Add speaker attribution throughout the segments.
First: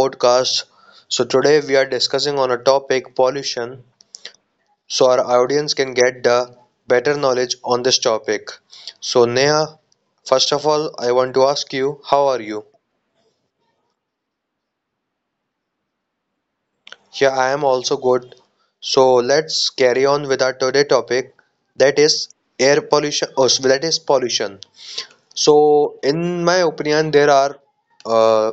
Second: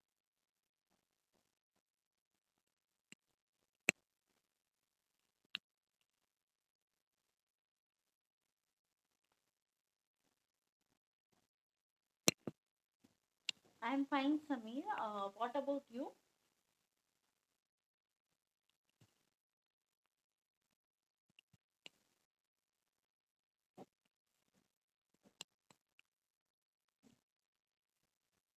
Speaker 1: podcast. So today we are discussing on a topic pollution, so our audience can get the better knowledge on this topic. So Neha, first of all I want to ask you how are you?
Speaker 2: I'm fine, Samir. What about you?
Speaker 1: Yeah, I am also good. So let's carry on with our today topic, that is air pollution or that is pollution. So in my opinion there are uh,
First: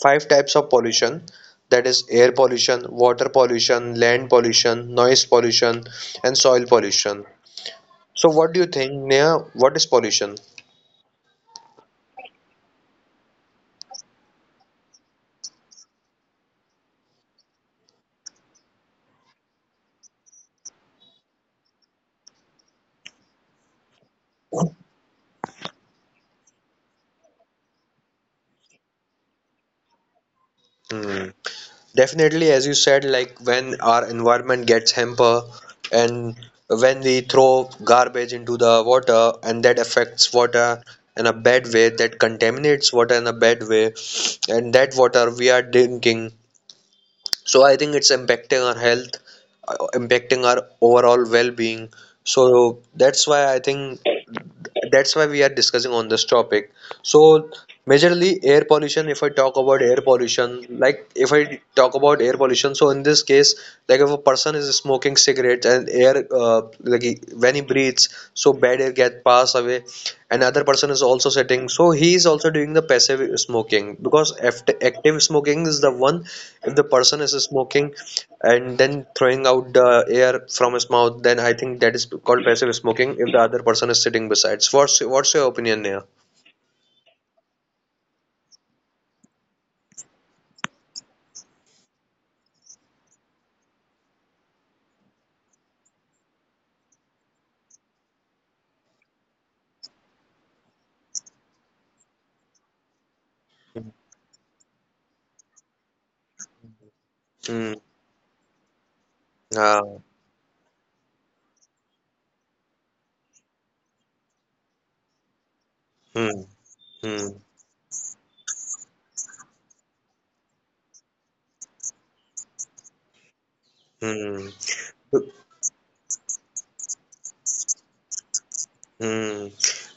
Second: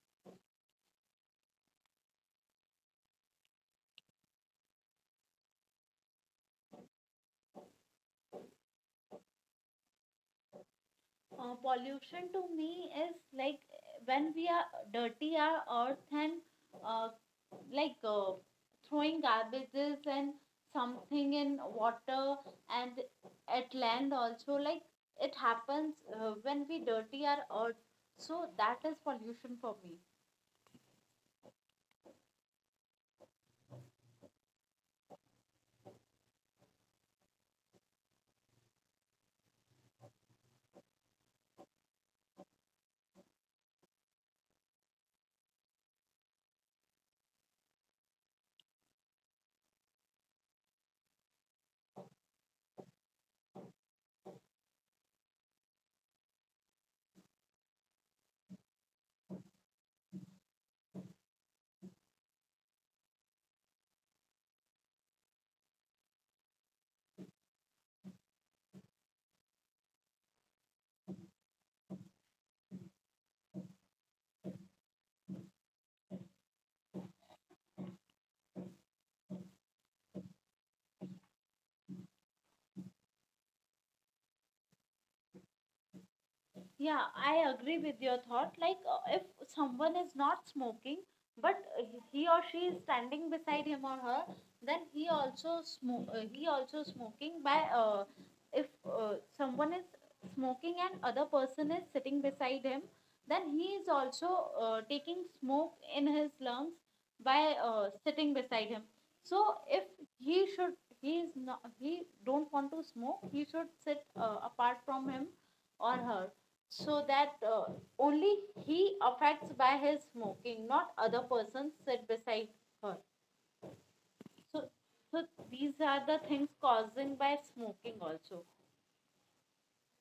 Speaker 1: five types of pollution, that is air pollution, water pollution, land pollution, noise pollution, and soil pollution. So what do you think, Neha? What is pollution?
Speaker 2: Pollution to me is like when we are dirty our earth and uh, like uh, throwing garbages and something in water and at land also like it happens when we dirty our earth. So that is pollution for me.
Speaker 1: Hmm. Definitely, as you said, like when our environment gets hamper, and when we throw garbage into the water and that affects water in a bad way, that contaminates water in a bad way, and that water we are drinking, so I think it's impacting our health, impacting our overall well-being. So that's why I think, that's why we are discussing on this topic. So majorly air pollution, if I talk about air pollution like if I talk about air pollution, so in this case, like if a person is smoking cigarettes and air, like when he breathes, so bad air gets passed away. Another person is also sitting, so he is also doing the passive smoking, because active smoking is the one, if the person is smoking and then throwing out the air from his mouth, then I think that is called passive smoking if the other person is sitting besides. What's your opinion here?
Speaker 2: Yeah, I agree with your thought. If someone is not smoking, but uh, he or she is standing beside him or her, then he also smoke. He also smoking by. If someone is smoking and other person is sitting beside him, then he is also taking smoke in his lungs by
Speaker 1: Hmm.
Speaker 2: sitting beside him. So if
Speaker 1: Ah.
Speaker 2: he should, he is not. He don't want to smoke. He should sit apart from him or her
Speaker 1: Hmm.
Speaker 2: so that
Speaker 1: Hmm.
Speaker 2: only he affects by his smoking not other persons sit beside her.
Speaker 1: Hmm.
Speaker 2: So so these are the things causing by smoking also.
Speaker 1: Hmm.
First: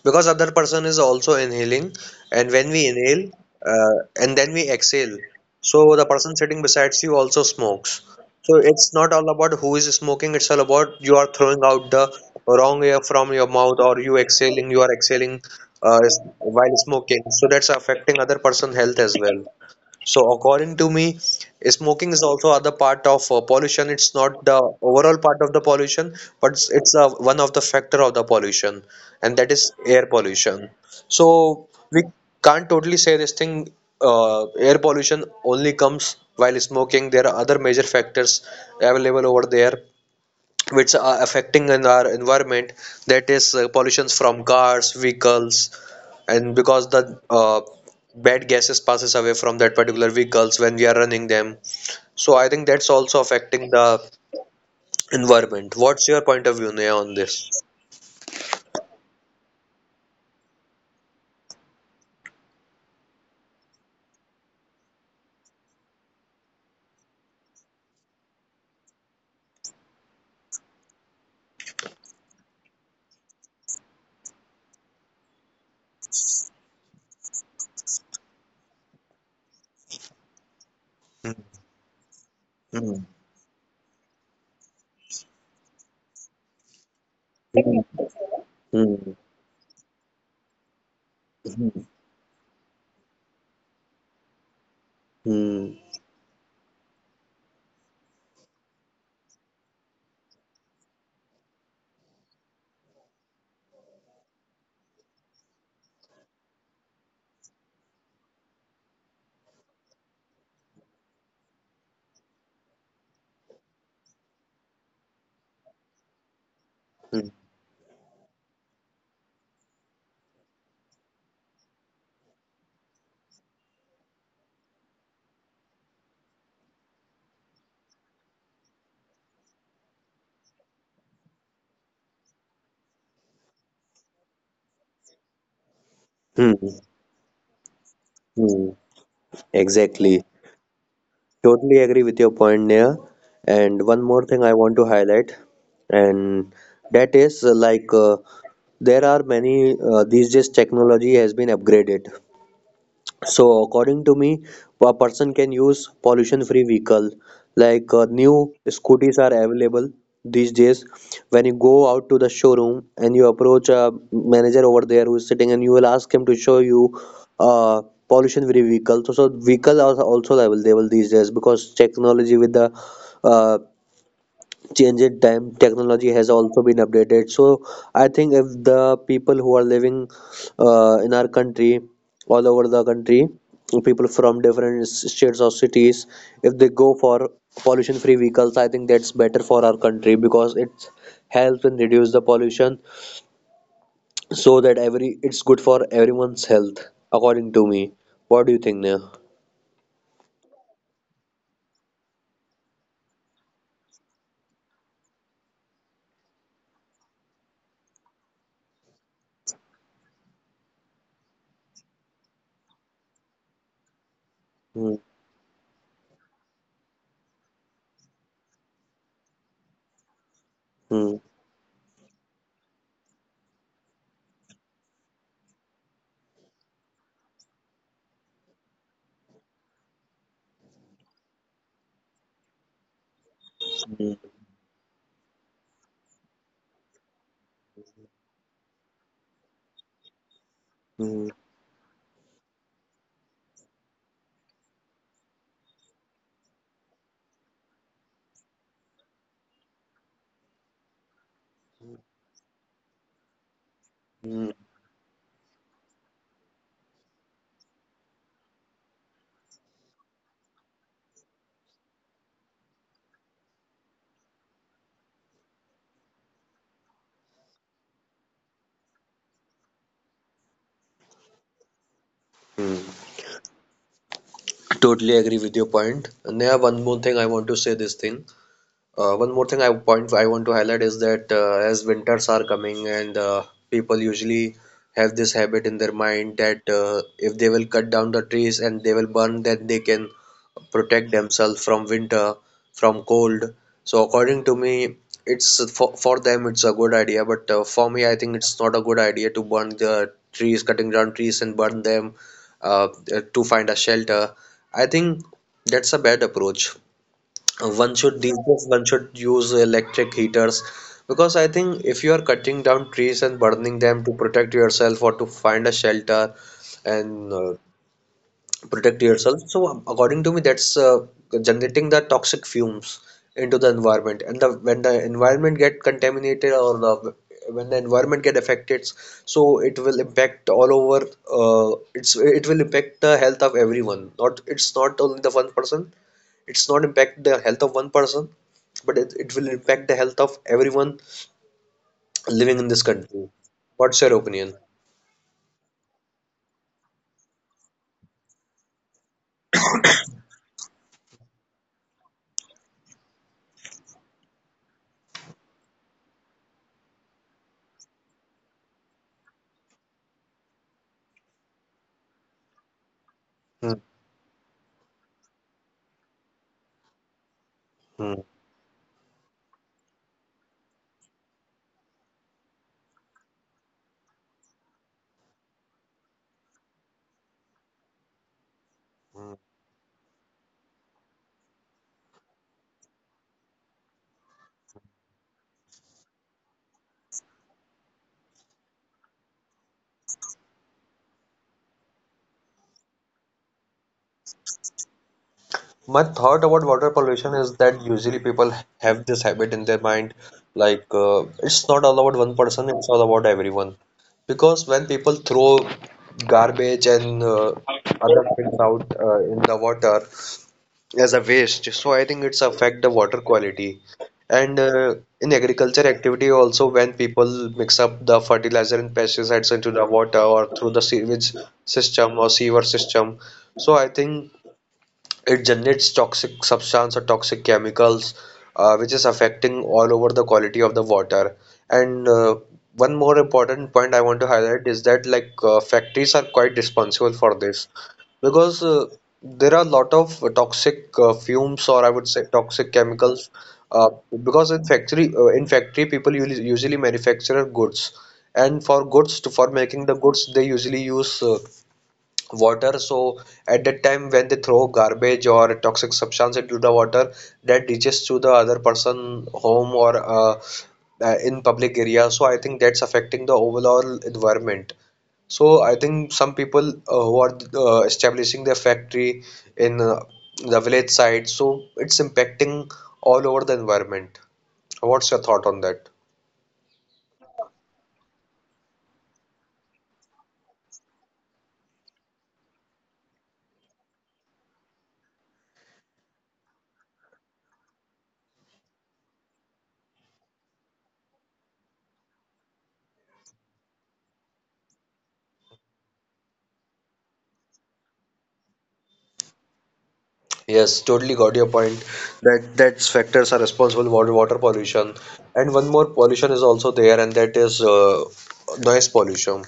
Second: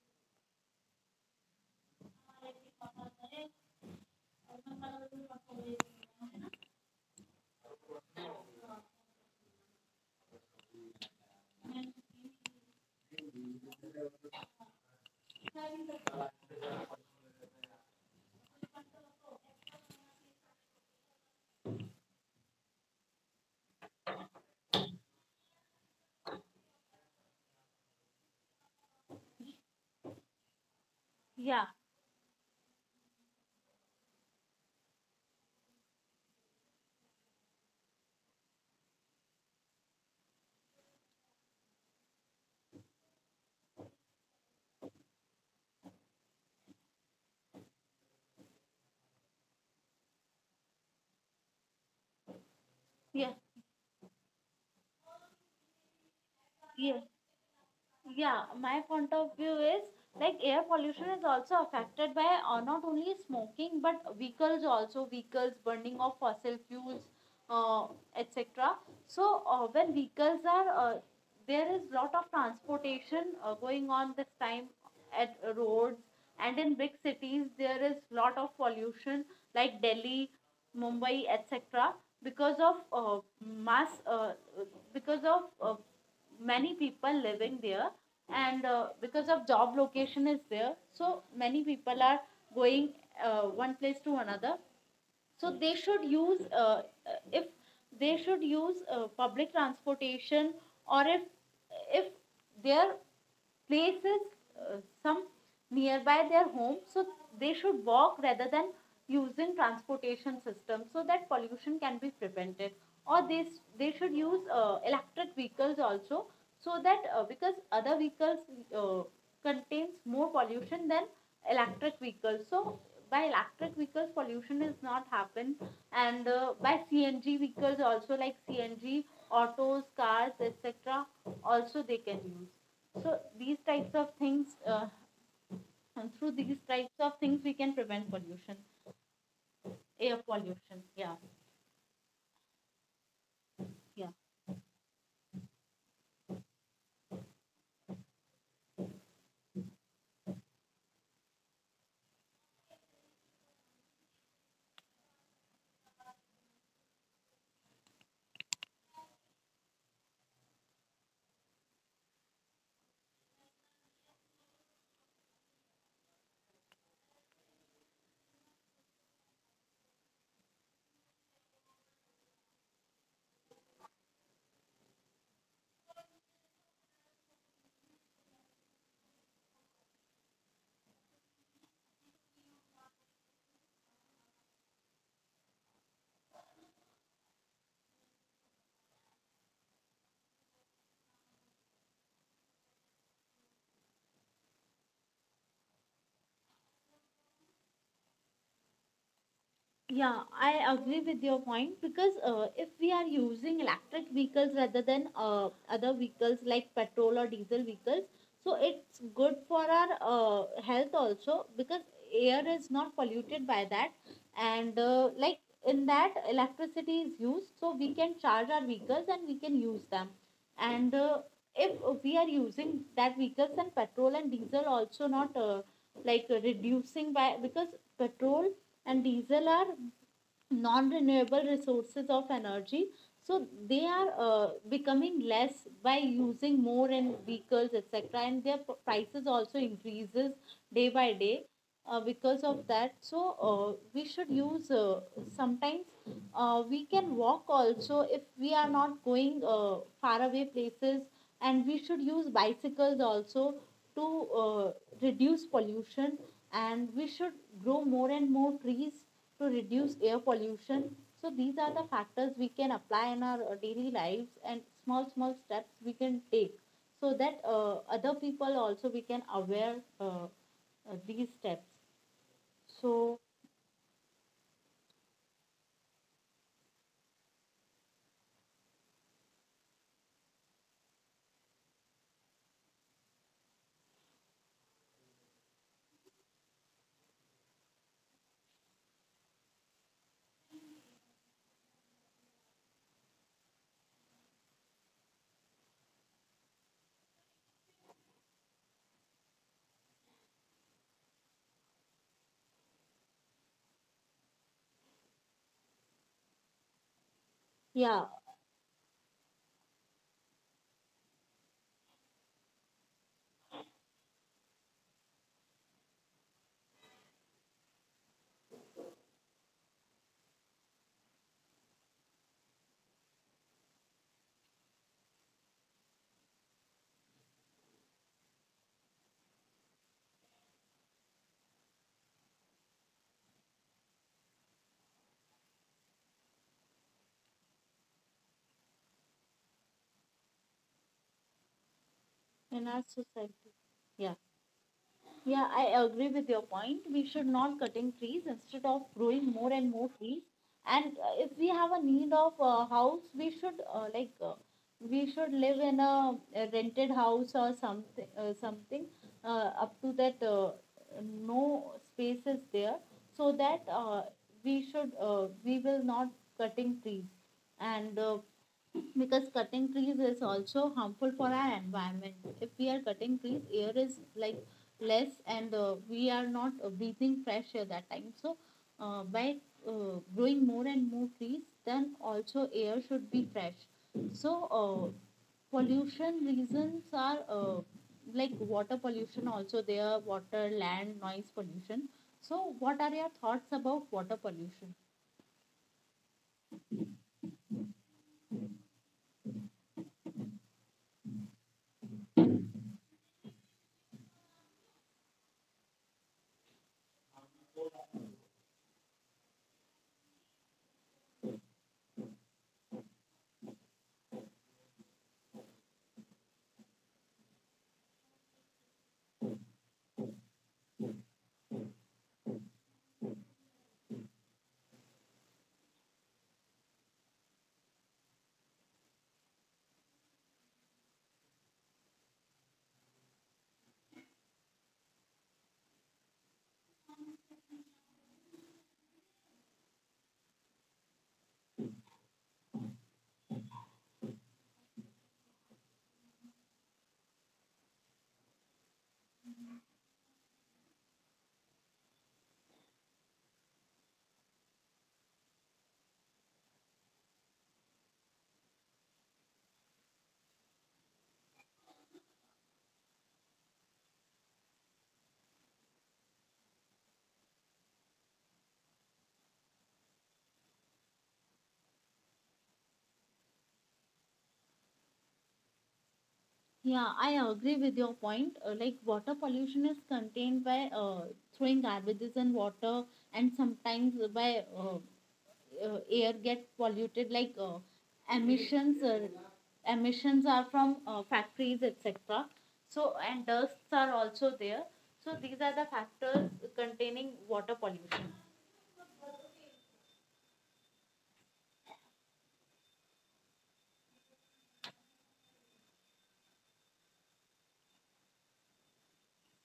Speaker 1: Because other person is also inhaling, and when we inhale, and then we exhale, so the person sitting besides you also smokes. So it's not all about who is smoking, it's all about you are throwing out the wrong air from your mouth or you exhaling, you are exhaling uh, while smoking. So that's affecting other person health as well. So according to me, smoking is also other part of pollution. It's not the overall part of the pollution, but it's one of the factor of the pollution, and that is air pollution. So
Speaker 2: Yeah
Speaker 1: we can't totally say this thing. Air pollution only comes while smoking. There are other major factors available over there which are affecting in our environment. That is pollutions from cars, vehicles, and because the bad gases passes away from that particular vehicles when we are running them, so I think that's also
Speaker 2: yeah.
Speaker 1: affecting the environment. What's your point of view, Neha,
Speaker 2: Yeah.
Speaker 1: on this?
Speaker 2: Yeah, my point of view is like air pollution is also affected by not only smoking but vehicles also, vehicles, burning of fossil fuels, uh, etc. So when vehicles are there is lot of transportation going on this time at roads, and in big cities there is lot of pollution, like Delhi, Mumbai, etc. Because of
Speaker 1: Hmm,
Speaker 2: mass, because of uh, many people living there, and
Speaker 1: hmm,
Speaker 2: because of job location is there, so many people are going one place to another. So they
Speaker 1: hmm,
Speaker 2: should use, if they should use public transportation, or if their place is uh, some nearby their home, so they should walk rather than using transportation system so that pollution can be prevented. Or they, they should use electric vehicles also, so that because other vehicles uh, contains more pollution than electric vehicles. So by electric vehicles, pollution is not happen, and by CNG vehicles also, like CNG autos, cars, etc. Also they can use. So these types of things, and through these
Speaker 1: hmm,
Speaker 2: types of things, we can prevent pollution,
Speaker 1: hmm.
Speaker 2: air
Speaker 1: Exactly.
Speaker 2: pollution. Yeah.
Speaker 1: Totally agree with your point, Neha. And one
Speaker 2: Yeah.
Speaker 1: more thing I want to highlight, and that is there are many these days technology has been upgraded. So according to me, a person can use pollution-free vehicle. Like, new scooters are available these days. When you go out to the showroom and you approach a manager over there who is sitting, and you will ask him to show you uh, pollution-free vehicle. So vehicle are also available these days because technology with the uh, changed time, technology has also been updated. So I think if the people who are living in our country, all over the country, people from different states or cities, if they go for pollution free vehicles, I think that's better for our country because it helps and reduce the pollution, so that every it's good for everyone's health, according to me. What do you think, Neha?
Speaker 2: Yeah, I agree with your point, because if we are using electric vehicles rather than other vehicles like petrol or diesel vehicles, so it's good for our health also, because air is not polluted by that. And uh,
Speaker 1: Hmm,
Speaker 2: like in that, electricity is used, so we can charge our vehicles and we can use them. And
Speaker 1: hmm,
Speaker 2: if we are using that vehicles, and petrol and diesel also not reducing by, because petrol and diesel are non-renewable resources of energy, so they are
Speaker 1: hmm,
Speaker 2: becoming less by using more in vehicles etc, and their prices also increases day by
Speaker 1: hmm,
Speaker 2: day, because of that. So uh, we should use, sometimes we can walk also if we are not going far away places, and we should use bicycles also to
Speaker 1: hmm.
Speaker 2: reduce pollution, and we should grow more and more trees to reduce air pollution. So these are the factors we can apply in our daily lives, and small small steps we can take so that other people also we can aware these steps.
Speaker 1: Hmm.
Speaker 2: So
Speaker 1: Totally agree with your point. And yeah, one more thing I want to say this thing. One more thing I point I want to highlight is that as winters are coming and people usually have this habit in their mind that if they will cut down the trees and they will burn, then they can protect themselves from winter, from cold. So according to me, it's for them it's a good idea, but for me I think it's not a good idea to burn the trees, cutting down trees and burn them uh, to find a shelter. I think that's a bad approach. One
Speaker 2: yeah,
Speaker 1: should these days one should use electric heaters because I think if you are cutting down trees and burning them to protect yourself or to find a shelter, and protect yourself, so according to me, that's generating the toxic fumes into the environment. And the when the environment get contaminated or the when the environment get affected, so it will impact all over. It will impact the health of everyone. Not it's not only the one person It's not impact the health of one person, but it will impact the health of everyone living
Speaker 2: in
Speaker 1: in this
Speaker 2: our
Speaker 1: country.
Speaker 2: society,
Speaker 1: What's
Speaker 2: yeah.
Speaker 1: your opinion?
Speaker 2: Yeah, I agree with your point. We should not cutting trees, instead of growing more and more trees. And if we have a need of a house, we should we should live in a rented house or something, something up to that no space is there, so that
Speaker 1: Hmm,
Speaker 2: we should, we will not cutting trees, and
Speaker 1: hmm,
Speaker 2: because cutting trees is also harmful for our environment. If we are cutting trees, air is like less, and we are not breathing fresh air that time. So by
Speaker 1: hmm.
Speaker 2: growing more and more trees, then also air should be fresh. So, pollution reasons are like water pollution, also there, water, land, noise pollution. So, what are your thoughts about water pollution?
Speaker 1: My thought about water pollution is that usually people have this habit in their mind, like, it's not all about one person, it's all about everyone. Because when people throw garbage and other things out in the water, as a waste. So I think it's affect the water quality. And in agriculture activity also, when people mix up the fertilizer and pesticides into the water or through the sewage system or sewer system. So I think it generates toxic substance or toxic chemicals which is affecting all over the quality of the water. And one more important point I want to highlight is that like, factories are quite responsible for this, because there are a lot of toxic fumes, or I would say toxic chemicals, uh, because in factory people usually manufacture goods, and for making the goods they usually use water. So at that time when they throw garbage or toxic substance into the water, that reaches to the other person home or in public area, so I think that's affecting the overall environment. So I think some people who are establishing their factory in the village side, so it's impacting all over the environment. What's your thought on that?
Speaker 2: Yeah, I agree with your point. Like water pollution is contained by throwing garbages and water, and sometimes by air get polluted. Emissions, uh, emissions are from factories, etc. So and dusts are also there. So these are the factors containing water pollution.
Speaker 1: Yes, totally got your point that factors are responsible for water pollution. And one more pollution is also there, and that is noise pollution.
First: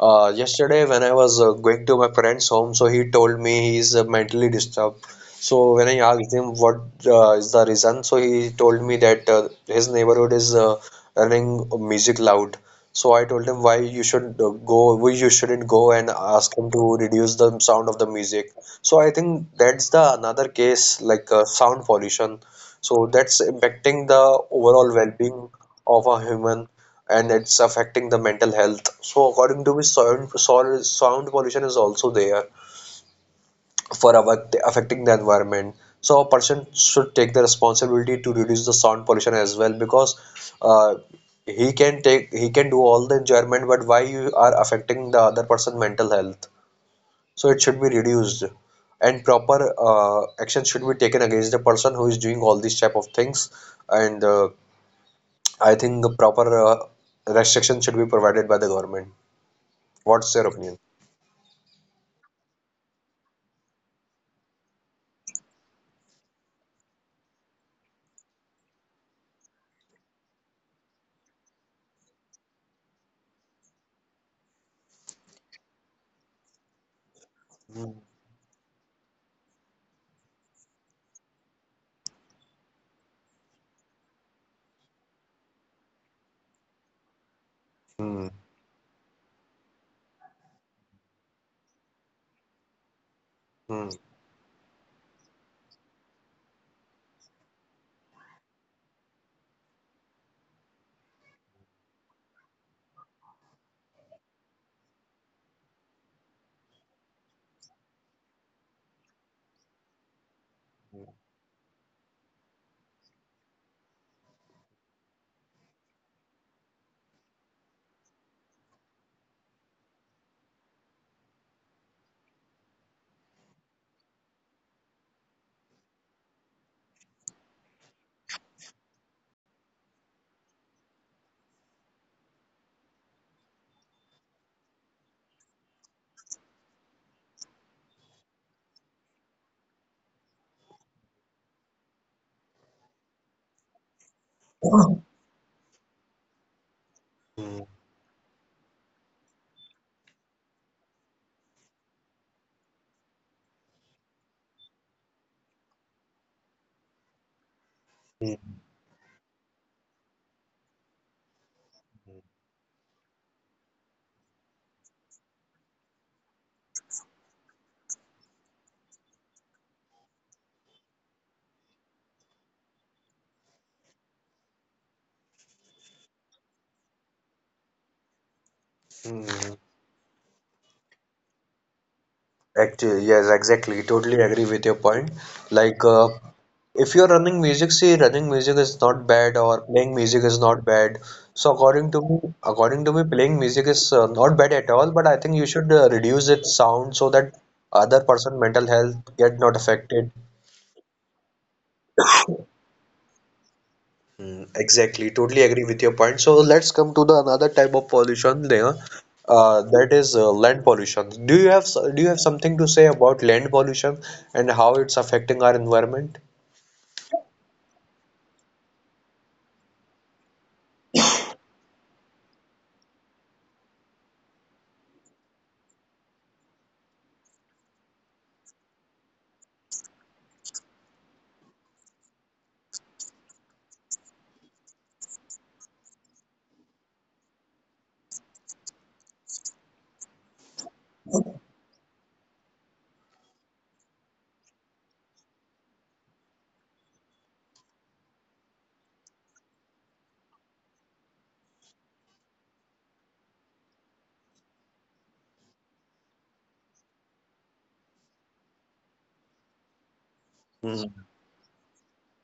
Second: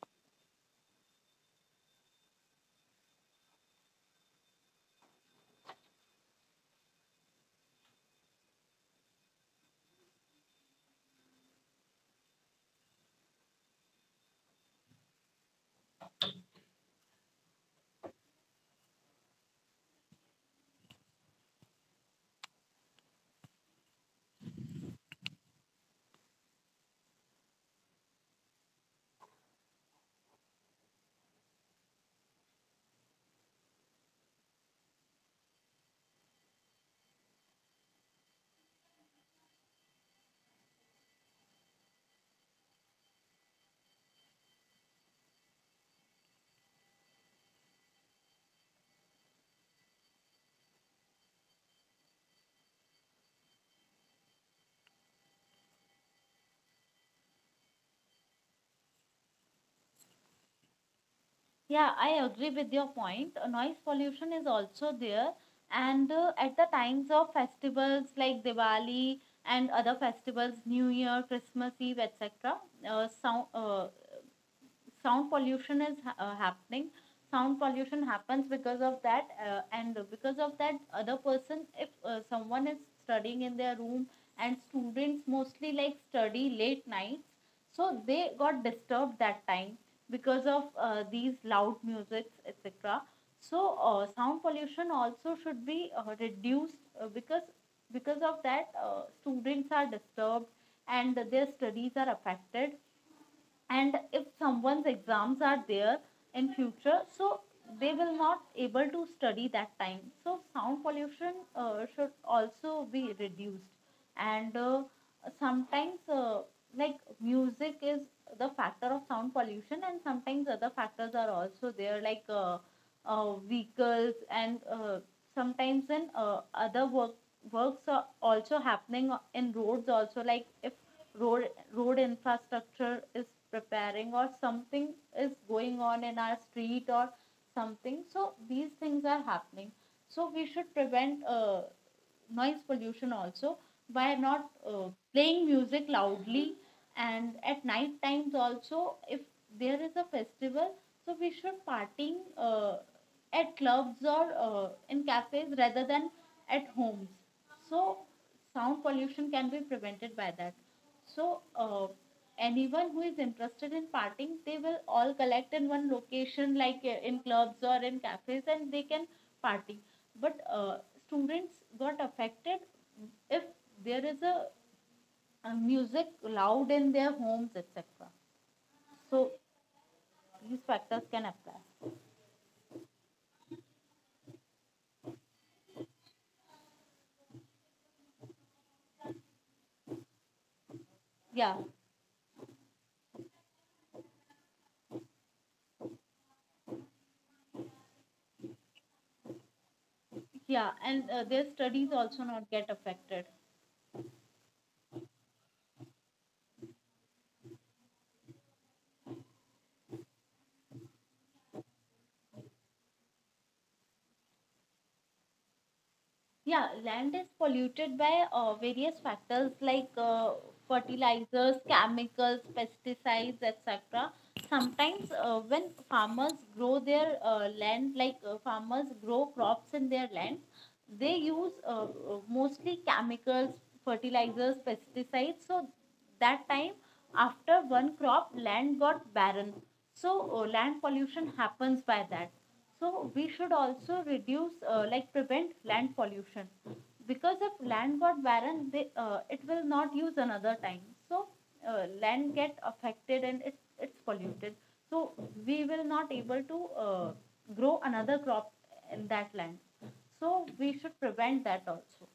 Speaker 1: Yesterday, when I was going to my friend's home, so he told me he's mentally disturbed. So when I asked him what is the reason, so he told me that his neighborhood is running music loud. So I told him why you should why you shouldn't go and ask him to reduce the sound of the music. So I think that's the another case, like, sound pollution. So that's impacting the overall well-being of a human and it's affecting the mental health. So according to me, sound pollution is also there for affecting the environment. So a person should take the responsibility to reduce the sound pollution as well, because uh, he can do all the enjoyment, but why you are affecting the other person mental health? So it should be reduced, and proper action should be taken against the person who is doing all these type of things. And I think the proper restriction should be provided by the government. What's your opinion?
Speaker 2: Yeah, I agree with your point. Noise pollution is also there, and at the times of festivals like Diwali and other festivals, New Year, Christmas Eve, etc., uh, sound, uh, sound pollution is happening. Sound
Speaker 1: Hmm,
Speaker 2: pollution happens because of that. And because of that, other person, if someone is studying in their room, and students mostly like study late nights, so they
Speaker 1: hmm,
Speaker 2: got disturbed that time because of these loud musics etc. So
Speaker 1: hmm,
Speaker 2: sound pollution also should be reduced, because of that students are disturbed and their studies are affected. And if someone's exams are there in future, so they will not able to study that time. So sound pollution should also be reduced. And sometimes like music is the factor of sound pollution, and sometimes other factors are also there like vehicles and sometimes in other work works are also happening in roads also. Like if road road infrastructure is preparing or something is going on in our street or something, so these things are happening. So we should prevent noise pollution also, by not playing music loudly. And
Speaker 1: hmm,
Speaker 2: at night times also, if there is a festival, so we should partying at clubs or in cafes rather than at homes. So sound pollution can be prevented by that. So, anyone who is interested in partying, they will all collect in one location, like in clubs or in cafes, and they can party. But students got affected if there is a music loud in their homes, etc. So,
Speaker 1: hmm.
Speaker 2: these factors can apply.
Speaker 1: Actually, yes, exactly. Totally agree with your point. Like, if you're running music, see, running music is not bad, or playing music is not bad. So,
Speaker 2: Yeah,
Speaker 1: according to me, playing music is not bad at all. But I think you should reduce its sound so that other person mental health get not affected.
Speaker 2: yeah, and their studies also not get affected.
Speaker 1: Mm. Exactly, totally agree with your point. So let's come to the another type of pollution there, that is land pollution. Do you have do you have something to say about land pollution and how it's affecting our environment?
Speaker 2: Yeah, land is polluted by various factors like fertilizers, chemicals, pesticides, etc. Sometimes, when farmers grow their land, farmers grow crops in their land, they use mostly chemicals, fertilizers, pesticides. So, that time, after one crop, land got barren. So, land pollution happens by that. So we should also reduce, like prevent land pollution, because if land got barren, they, it will not use another time. So land get affected and it's polluted. So we will not able to grow another crop in that land. So
Speaker 1: Hmm.
Speaker 2: we should prevent that also.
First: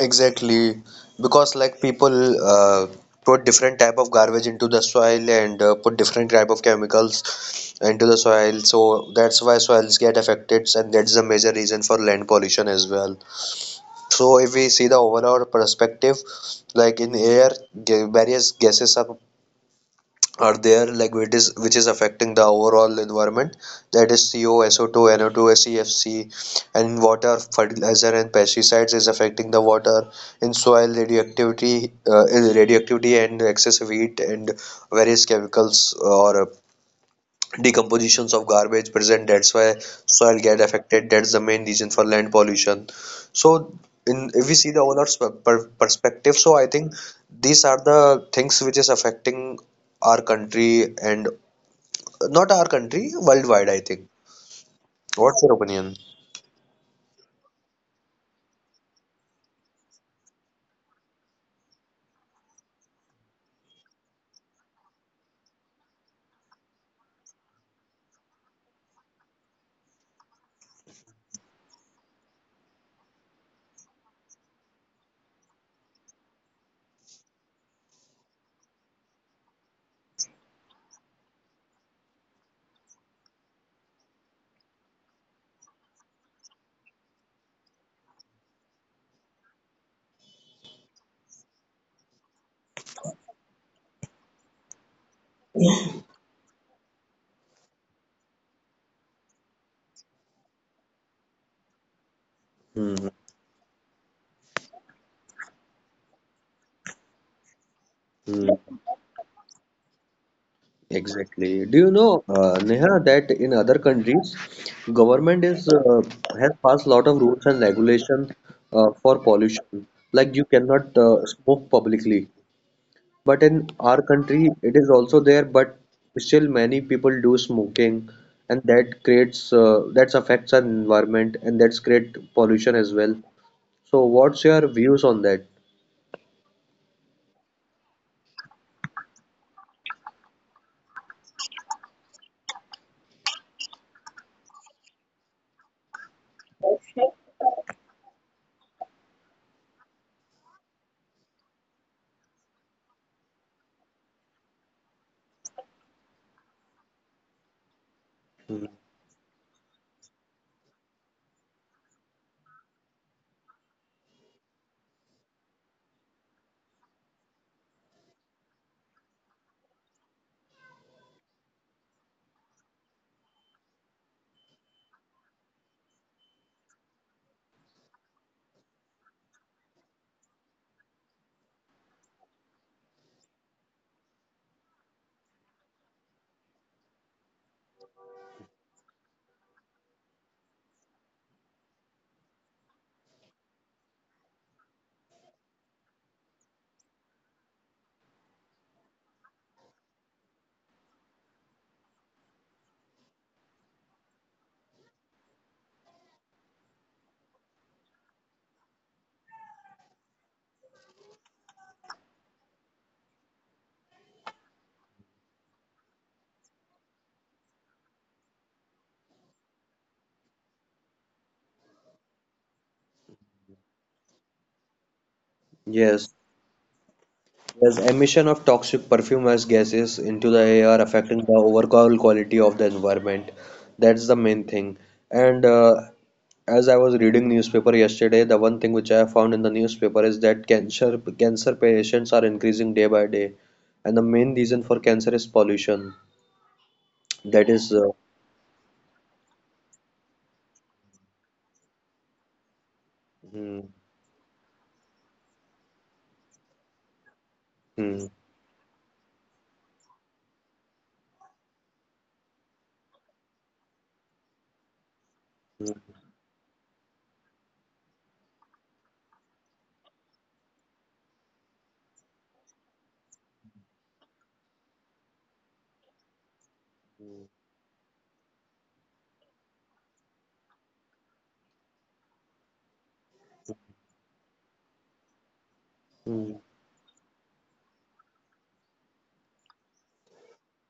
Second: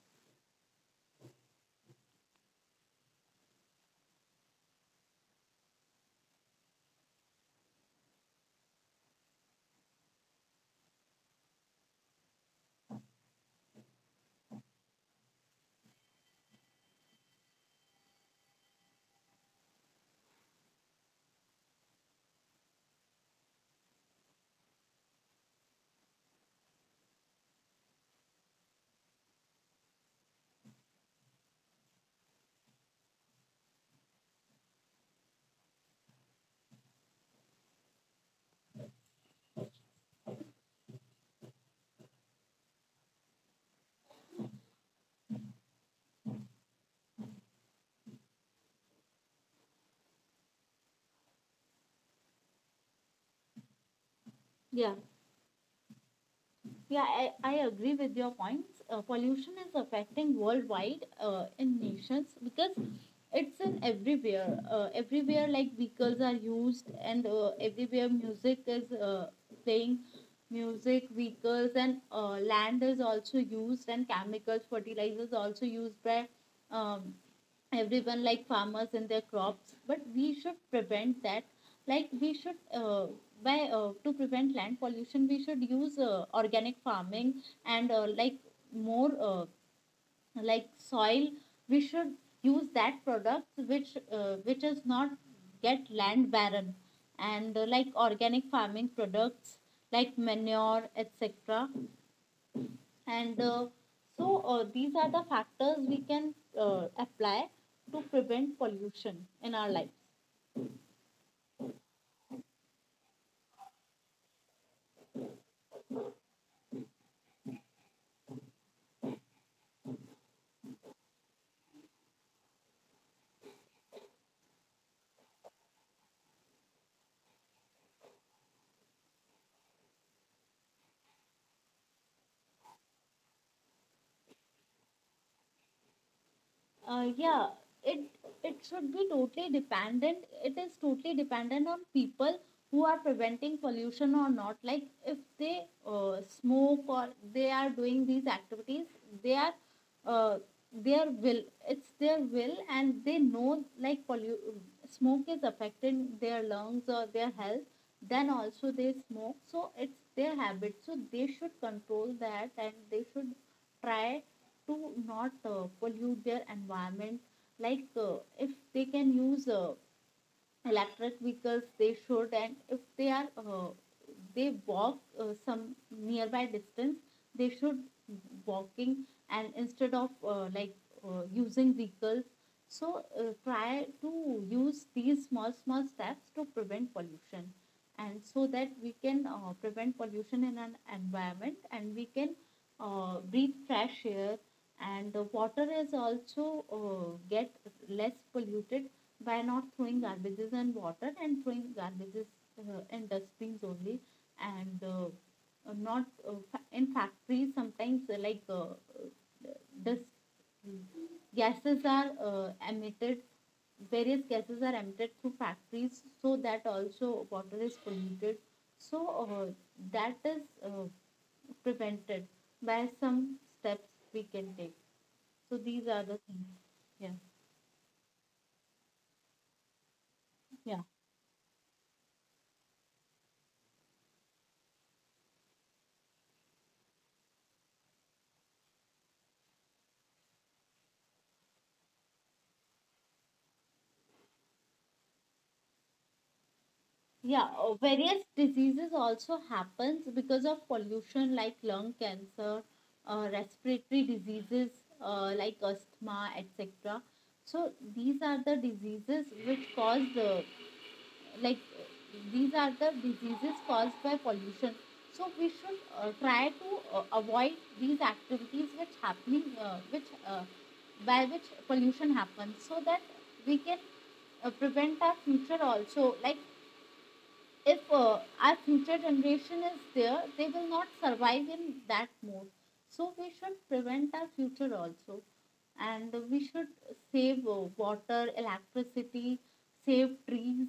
Speaker 1: Exactly, because like people uh, put different type of garbage into the soil and put different type of chemicals into the soil, so that's why soils get affected, and that's the major reason for land pollution as well. So if we see the overall perspective, like in air, various gases are there, like which is affecting the overall environment. That is CO, SO2, NO2, CFC, and in water, fertilizer and pesticides is affecting the water. In soil, radioactivity, radioactivity and excessive heat and various chemicals or decompositions of garbage present, that's why soil get affected, that's the main reason for land pollution. So in if we see the owner's perspective, so I think these are the things which is affecting our country and not our country, worldwide I think.
Speaker 2: Yeah.
Speaker 1: What's your opinion?
Speaker 2: Yeah, I agree with your points. Pollution is affecting worldwide in nations, because it's in everywhere. Everywhere, like vehicles are used, and everywhere music is playing. Music, vehicles, and land is also used, and chemicals, fertilizers also used by um, everyone like farmers and their crops. But we should prevent that. Like we should, by to prevent land pollution, we should use organic farming, and more like soil, we should use that product which is not get land barren, and like organic farming products like manure etc,
Speaker 1: Hmm.
Speaker 2: and so these are the factors we can apply to
Speaker 1: Hmm.
Speaker 2: prevent pollution in our lives.
Speaker 1: Exactly. Do you know, Neha, that in other countries, government is has passed lot of rules and regulation for pollution. Like you cannot smoke publicly. But in our country, it is also there. But still, many people do smoking, and that affects our environment, and that's create pollution as well. So, what's your views on that?
Speaker 2: Yeah, it it should be totally dependent. It is totally dependent on people who are preventing pollution or not. Like if they smoke or they are doing these activities, they are uh, their will. It's their will, and they know like smoke is affecting their lungs or their health. Then
Speaker 1: Mm,
Speaker 2: also they smoke, so it's their habit. So they should control that, and they should try to not pollute their environment. If they can use electric vehicles, they should. And if they are they walk some nearby distance, they should walking, and instead of using vehicles. So try to use these small small steps to prevent pollution, and so that we can prevent pollution in an environment, and we can breathe fresh air, and the water is also get less polluted, by not throwing garbages and water, and throwing garbages and dustbins only. And not in factories sometimes dust gases are emitted, various gases are emitted through factories, so that also water is polluted. So uh, that is prevented by some steps we can take. So these are
Speaker 1: yes.
Speaker 2: the things. Yeah.
Speaker 1: Yes, emission of toxic perfumous gases into the air
Speaker 2: Yeah.
Speaker 1: affecting the overall quality of the environment. That's the main thing. And as I was reading newspaper yesterday, the one thing which I found in the newspaper is that cancer patients are increasing day by day, and the main reason for cancer is pollution.
Speaker 2: Yeah,
Speaker 1: That is,
Speaker 2: various diseases also happens because of pollution, like lung cancer,
Speaker 1: hmm,
Speaker 2: respiratory diseases, like asthma, etc. So
Speaker 1: hmm,
Speaker 2: these are the diseases which cause the, these are the diseases caused by pollution. So we should
Speaker 1: hmm,
Speaker 2: try to avoid these activities which happening which by which pollution happens so that we can prevent our future also, like if our future generation is there, they will not survive in that mode. So we should prevent our future also, and
Speaker 1: hmm,
Speaker 2: we should save water, electricity, save trees,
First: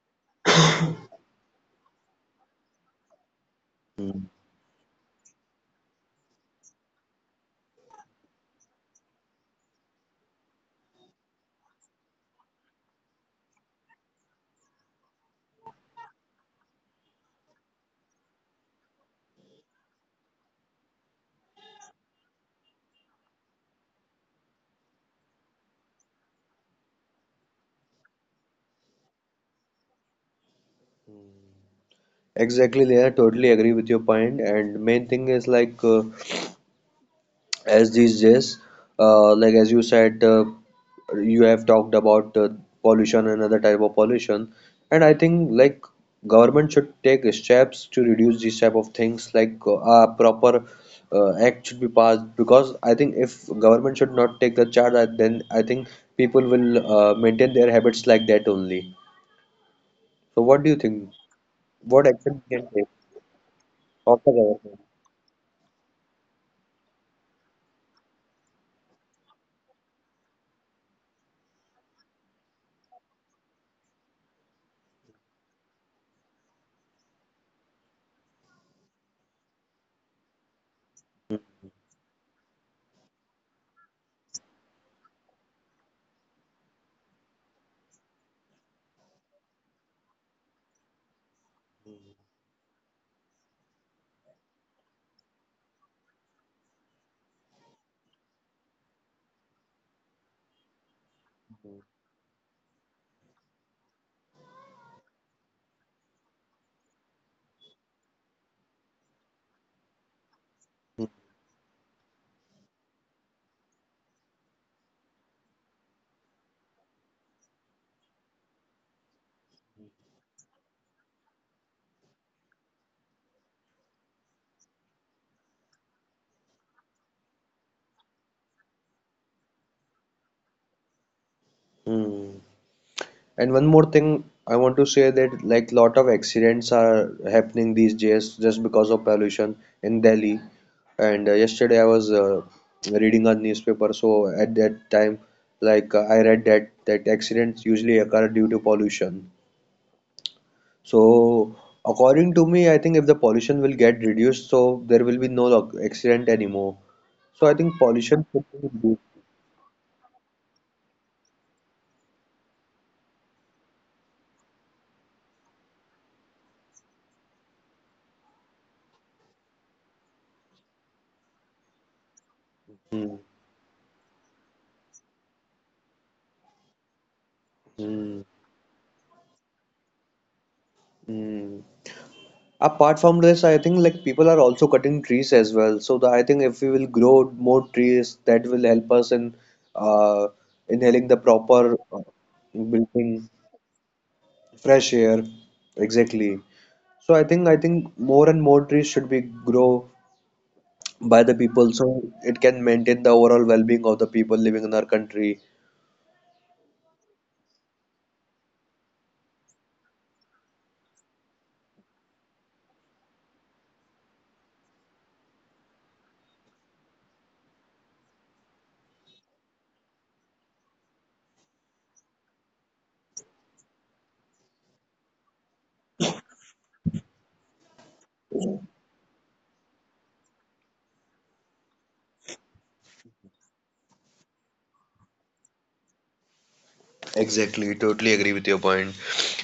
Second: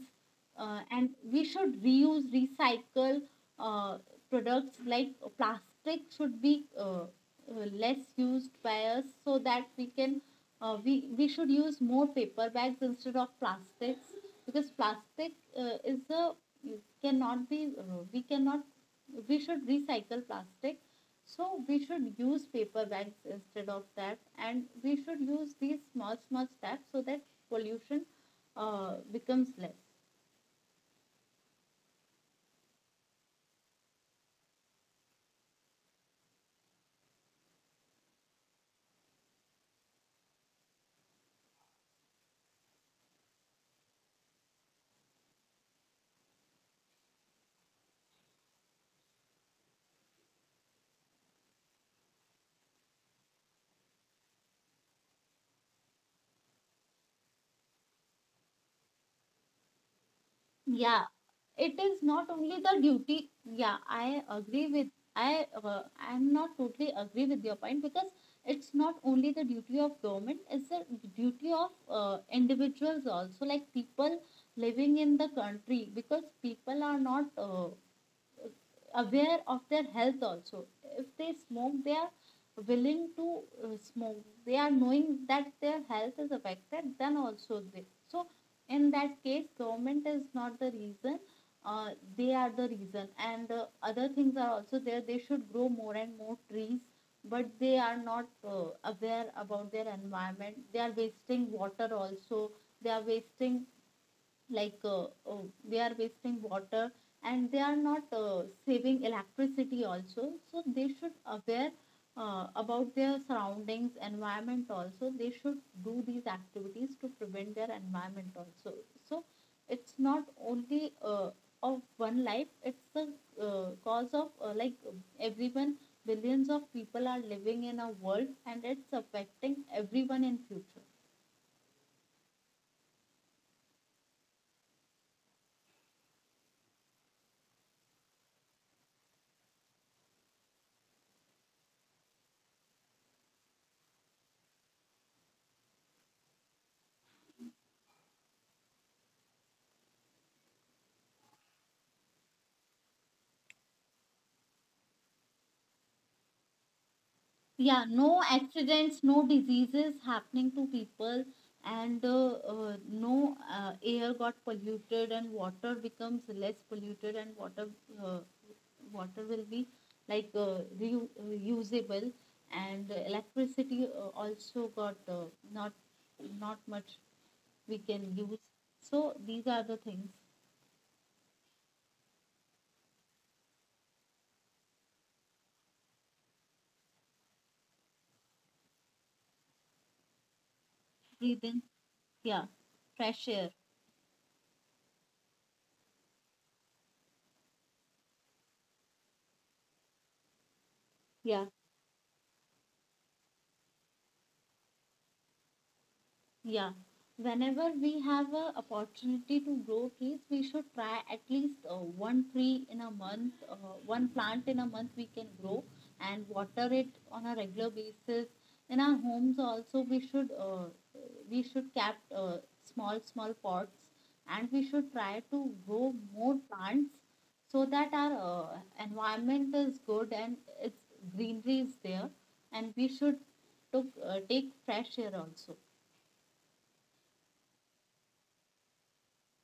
Speaker 2: and we should reuse, recycle, uh,
Speaker 1: hmm.
Speaker 2: products like plastic should be less used by us so that we can we should use more paper bags instead of plastics because plastic is a cannot be we cannot we should recycle plastic. So we should use paper bags instead of that, and we should use these small small steps so that pollution becomes less.
Speaker 1: Exactly, Leah. Totally agree with your point. And main thing is like. As these days like as you said you have talked about pollution and other type of pollution, and I think like government should take steps to reduce these type of things like a proper act should be passed, because I think if government should not take the charge then I think people will maintain their habits like that only. So what do you
Speaker 2: Yeah,
Speaker 1: think
Speaker 2: it is
Speaker 1: what
Speaker 2: not
Speaker 1: action we
Speaker 2: only
Speaker 1: can
Speaker 2: the
Speaker 1: take
Speaker 2: duty. Yeah,
Speaker 1: of
Speaker 2: I
Speaker 1: the
Speaker 2: agree
Speaker 1: government?
Speaker 2: with. i uh, I'm not totally agree with your point because it's not only the duty of government, it's the duty of individuals also, like people living in the country, because people are not aware of their health also. If they smoke, they are willing to smoke, they are knowing that their health is affected, then also they. So in that case government is not the reason, uh, they are the reason. And other things are also there, they should grow more and more trees, but they are not aware about their environment, they are wasting water also, they are wasting, like uh, uh, they are wasting water, and they are not saving electricity also, so they should aware about their surroundings environment also, they should do these activities to prevent their environment also. So it's not only of one life, it's the cause of like everyone, billions of people are living in a world and it's affecting everyone in future.
Speaker 1: Hmm. And one more thing I want to say that like lot of accidents are happening these days just because of pollution in Delhi. And yesterday I was reading a newspaper, so at that time, I read that accidents usually occur due to pollution. So according to me, I think if the pollution will get reduced, so there will be no accident anymore. So I think
Speaker 2: Yeah, no
Speaker 1: pollution should be reduced.
Speaker 2: accidents, no diseases happening to people, and no air got polluted and water becomes less polluted. And water uh, water will be like reusable, and
Speaker 1: Hmm.
Speaker 2: electricity also got not, not much we can
Speaker 1: Hmm.
Speaker 2: use. So these are the things.
Speaker 1: Hmm. Apart from this, I think like people are also cutting trees as well. So the, I think if we will grow more trees, that will help us in uh, inhaling the
Speaker 2: Breathe in,
Speaker 1: proper
Speaker 2: yeah.
Speaker 1: breathing
Speaker 2: Fresh air.
Speaker 1: fresh air. Exactly. So I think more and more trees should be grow by the
Speaker 2: Yeah.
Speaker 1: people, so it can maintain the overall well-being of the people living in our country.
Speaker 2: Yeah, whenever we have a opportunity to grow trees, we should try at least one tree in a month, one plant in a month we can grow, and water it on a regular basis. In our homes also, we should cap small small pots, and we should try to grow more plants so that our environment is good and its greenery is there, and we should took, take fresh air also.
Speaker 1: Exactly, totally agree with your point.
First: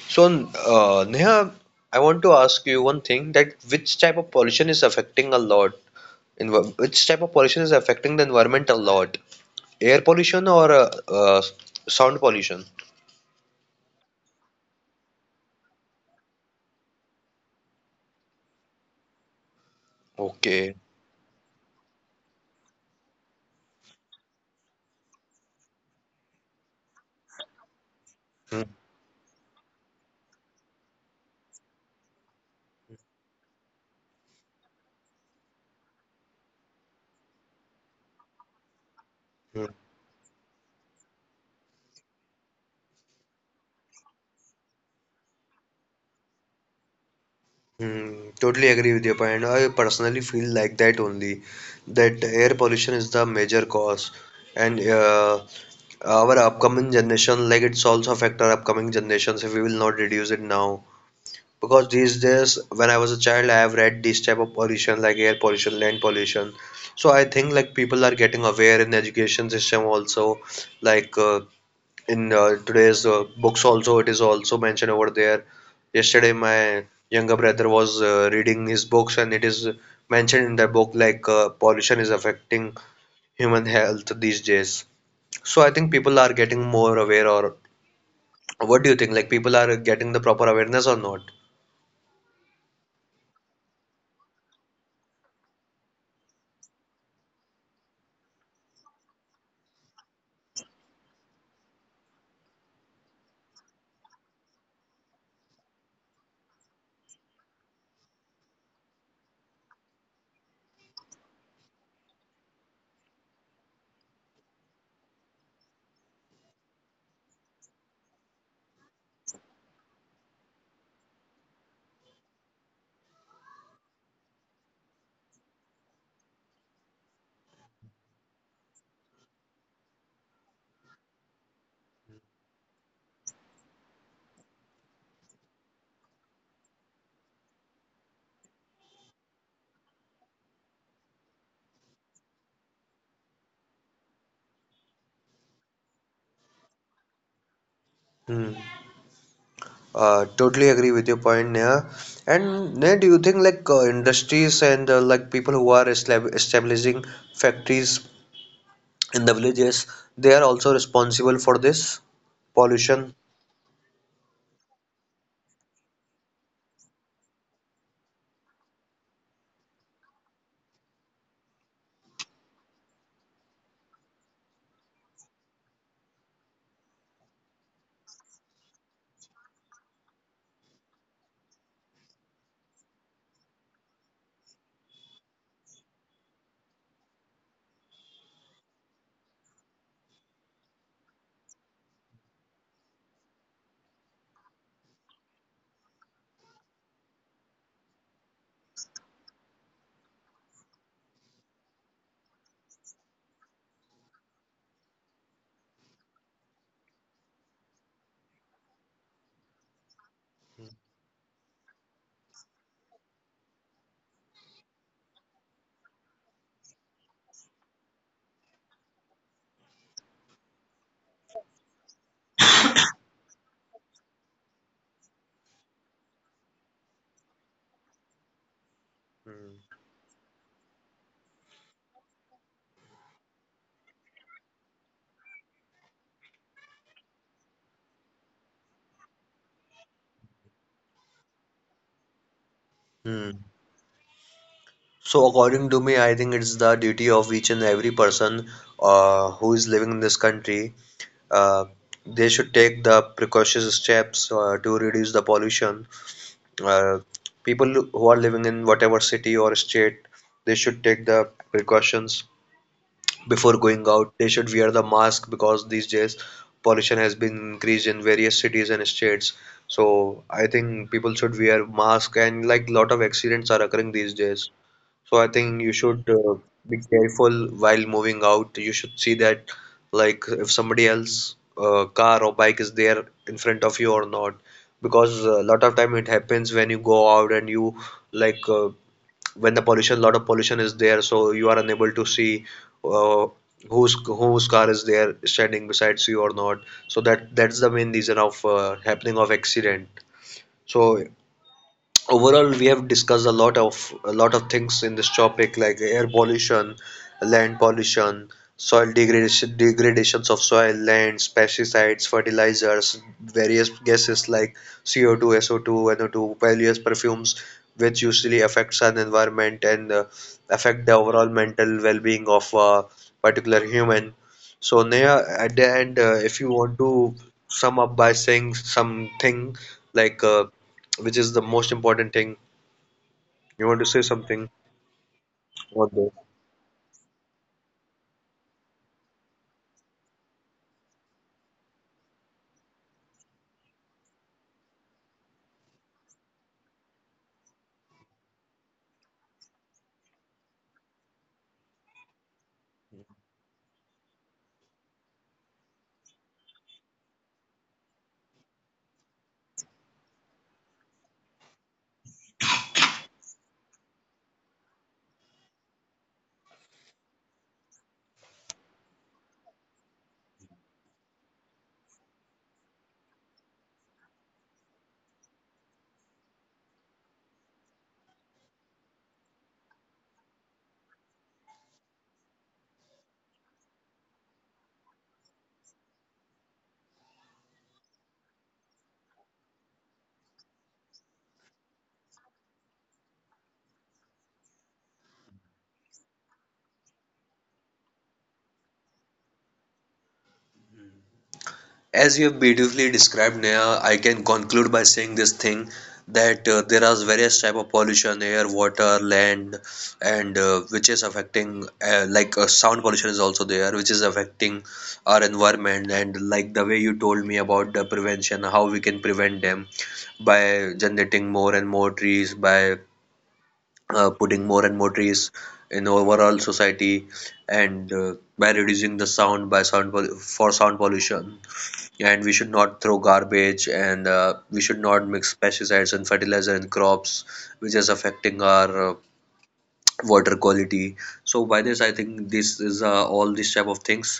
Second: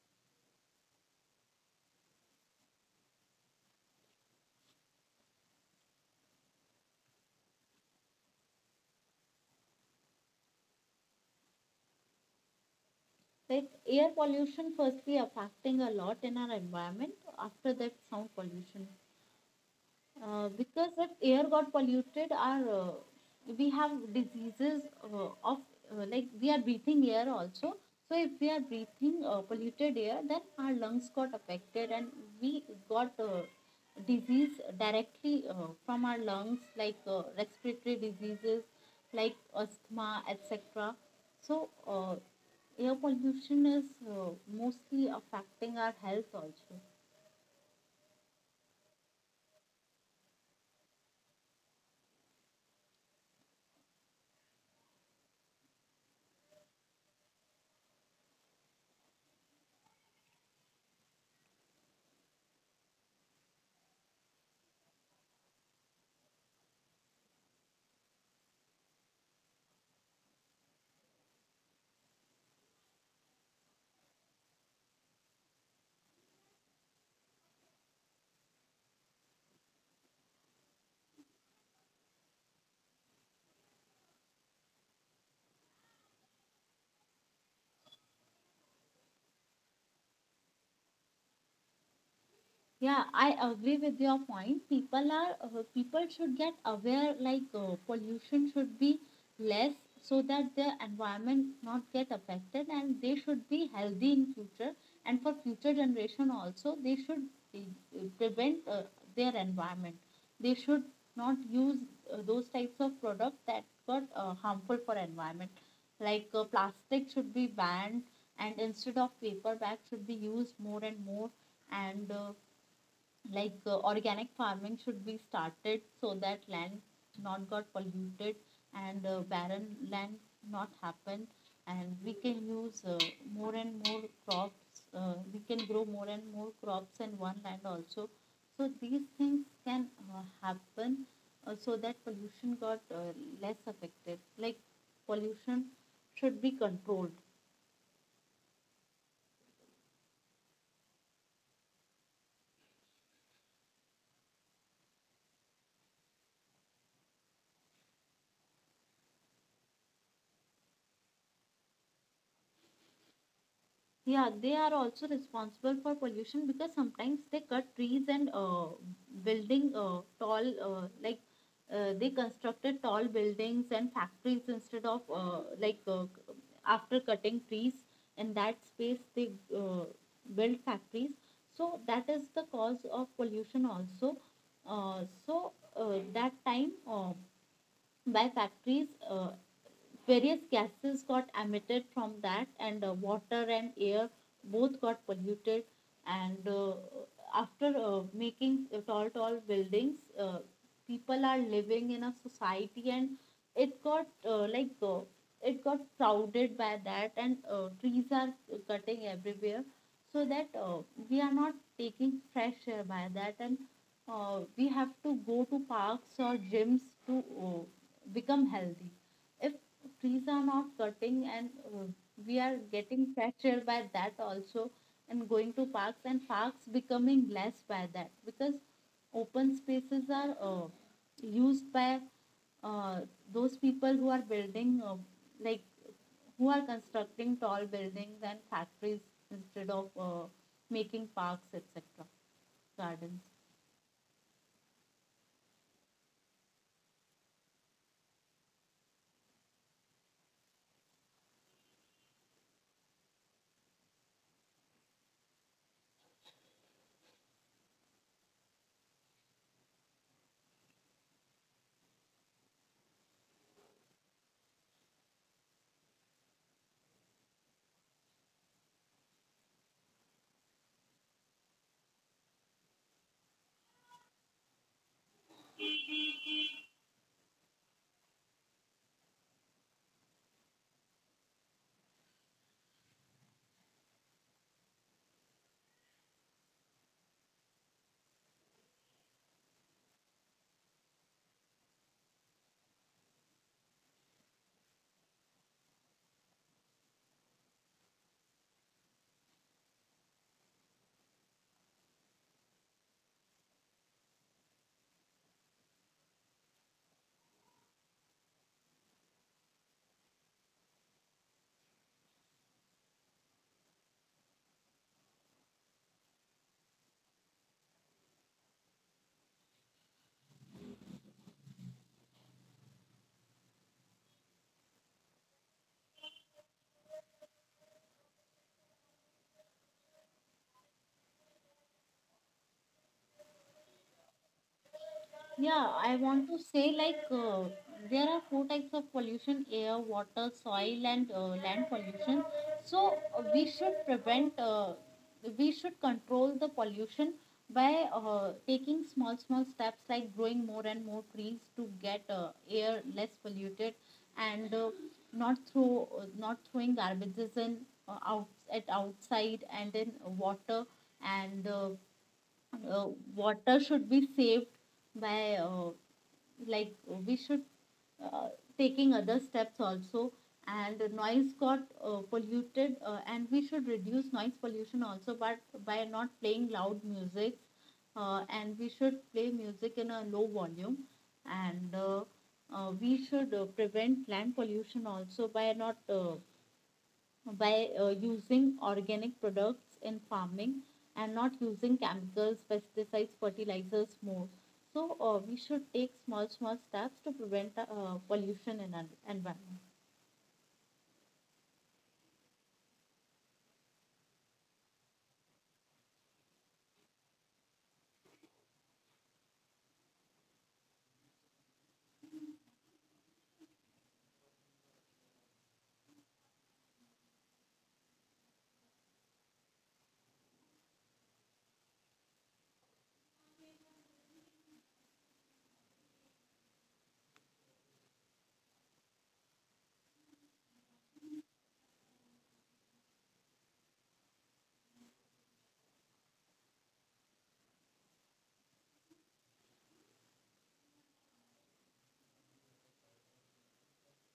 Speaker 1: So, Neha, I want to ask you one thing, that which type of pollution is affecting a lot? In which type of pollution is affecting the environment a lot? Air pollution or sound pollution?
Speaker 2: Like air pollution, firstly, affecting a lot in our environment, after that sound pollution.
Speaker 1: Okay.
Speaker 2: Because if air got polluted, our we have diseases of like we are breathing air also. So if we are
Speaker 1: Hmm,
Speaker 2: breathing polluted air, then our lungs got affected, and we got disease directly from our lungs, like respiratory diseases, like
Speaker 1: hmm,
Speaker 2: asthma, etc. So air pollution is mostly affecting our health also.
Speaker 1: hmm. Totally agree with your point. I personally feel like that only, that air pollution is the major cause, and our upcoming generation, like it's also affect our upcoming generations if we will not reduce it now. Because these days when I was a child I have read these type of pollution like air pollution, land pollution. So I think like people are getting aware in the education system also, like in today's books also, it is also mentioned over there. Yesterday my younger brother was reading his books, and it is mentioned in the book like pollution is affecting human health these days. So I think people are getting more aware, or what do you think, like people are getting the proper awareness or not?
Speaker 2: Yeah, I agree with your point. People should get aware, like pollution should be less so that the environment not get affected and they should be healthy in future, and for future generation also they should uh, prevent their environment. They should not use those types of products that got harmful for environment. Like plastic should be banned, and instead of paper bags should be used more and more. And organic farming should be started so that land not got polluted, and barren land not happen, and we can use more and more crops. We can grow more and more crops in one land also. So these things can happen so that pollution got less affected, like pollution should be controlled.
Speaker 1: Hmm. Totally agree with your point, Neha. And Neha, do you think like industries and like people who are establishing factories in the villages, they are also responsible for this pollution?
Speaker 2: Yeah, they are also responsible for pollution, because sometimes they cut trees and building tall, like they constructed tall buildings and factories instead of after cutting trees, in that space they build factories. So that is the cause of pollution also. So that time by factories various gases got emitted from that, and water and air both got polluted. And after making tall tall buildings, people are living in a society, and it got it got crowded by that, and trees are cutting everywhere, so that we are not taking fresh air by that. And we have to go to parks or gyms to become healthy if trees are not cutting, and we are getting pressured by that also, and going to parks, and parks becoming less by that, because open spaces are used by uh, those people who are building, like who are constructing tall buildings and factories instead of making parks, etc., gardens.
Speaker 1: Hmm. So according to me, I think it's the duty of each and every person who is living in this country. Uh, they should take the precautions steps to reduce the pollution. Uh, People who are living in whatever city or state, they should take the precautions. Before going out, they should wear the mask, because these days pollution has been increased in various cities and states. So I think people should wear mask, and like lot of accidents are occurring these days. So I think you should be careful while moving out. You should see that, like if somebody else car or bike is there in front of you or not, because a lot of time it happens when you go out, and you like uh, when the pollution lot of pollution is there, so you are unable to see uh, whose car is there standing besides you or not. So that's the main reason of happening of accident. So overall we have discussed a lot of things in this topic, like air pollution, land pollution, soil degradation, degradations of soil, lands, pesticides, fertilizers, various gases like CO2, SO2, NO2, various perfumes, which usually affects an environment, and affect the overall mental well-being of a particular human. So Neha, at the end, if you want to sum up by saying something, like which is the most important thing. You want to say something
Speaker 2: Yeah, I
Speaker 1: about this?
Speaker 2: want to say like there are four types of pollution: air, water, soil, and land pollution. So we should prevent, we should control the pollution by taking small, small steps like growing more and more trees to get air less polluted, and not throwing garbages in, out at outside and in water. And. Uh, Water should be saved by like we should, uh, taking other steps also. And noise got polluted, and we should reduce noise pollution also, but by not playing loud music, and we should play music in a low volume. And we should prevent land pollution also by not by using organic products in farming, and not using chemicals, pesticides, fertilizers more. So we should take small, small steps to prevent pollution in our environment.
Speaker 1: As you have beautifully described, Neha, I can conclude by saying this thing that there are various type of pollution, air, water, land, and which is affecting sound pollution is also there, which is affecting our environment. And like the way you told me about the prevention, how we can prevent them by generating more and more trees, by putting more and more trees in overall society, and by reducing the sound by for sound pollution, and we should not throw garbage, and we should not mix pesticides and fertilizer in crops, which is affecting our water quality. So by this I think this is all these type of things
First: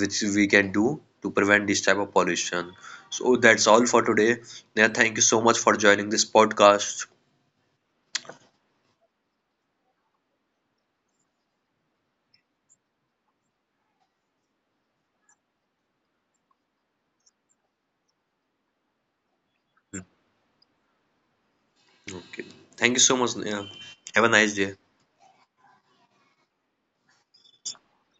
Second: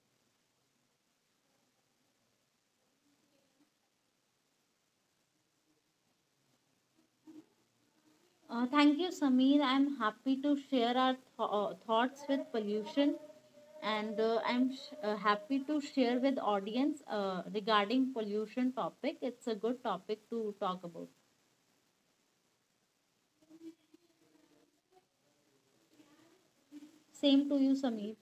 Speaker 1: which we can do to prevent this type of pollution. So that's all for today. Neha, thank you so much for joining this podcast.
Speaker 2: Thank you, Sameer. I'm happy to share our thoughts with pollution, and happy to share with audience regarding pollution topic. It's a good topic to talk about.
Speaker 1: Okay, thank you so much Neha. Have a nice day.
Speaker 2: Same to you, Sameer.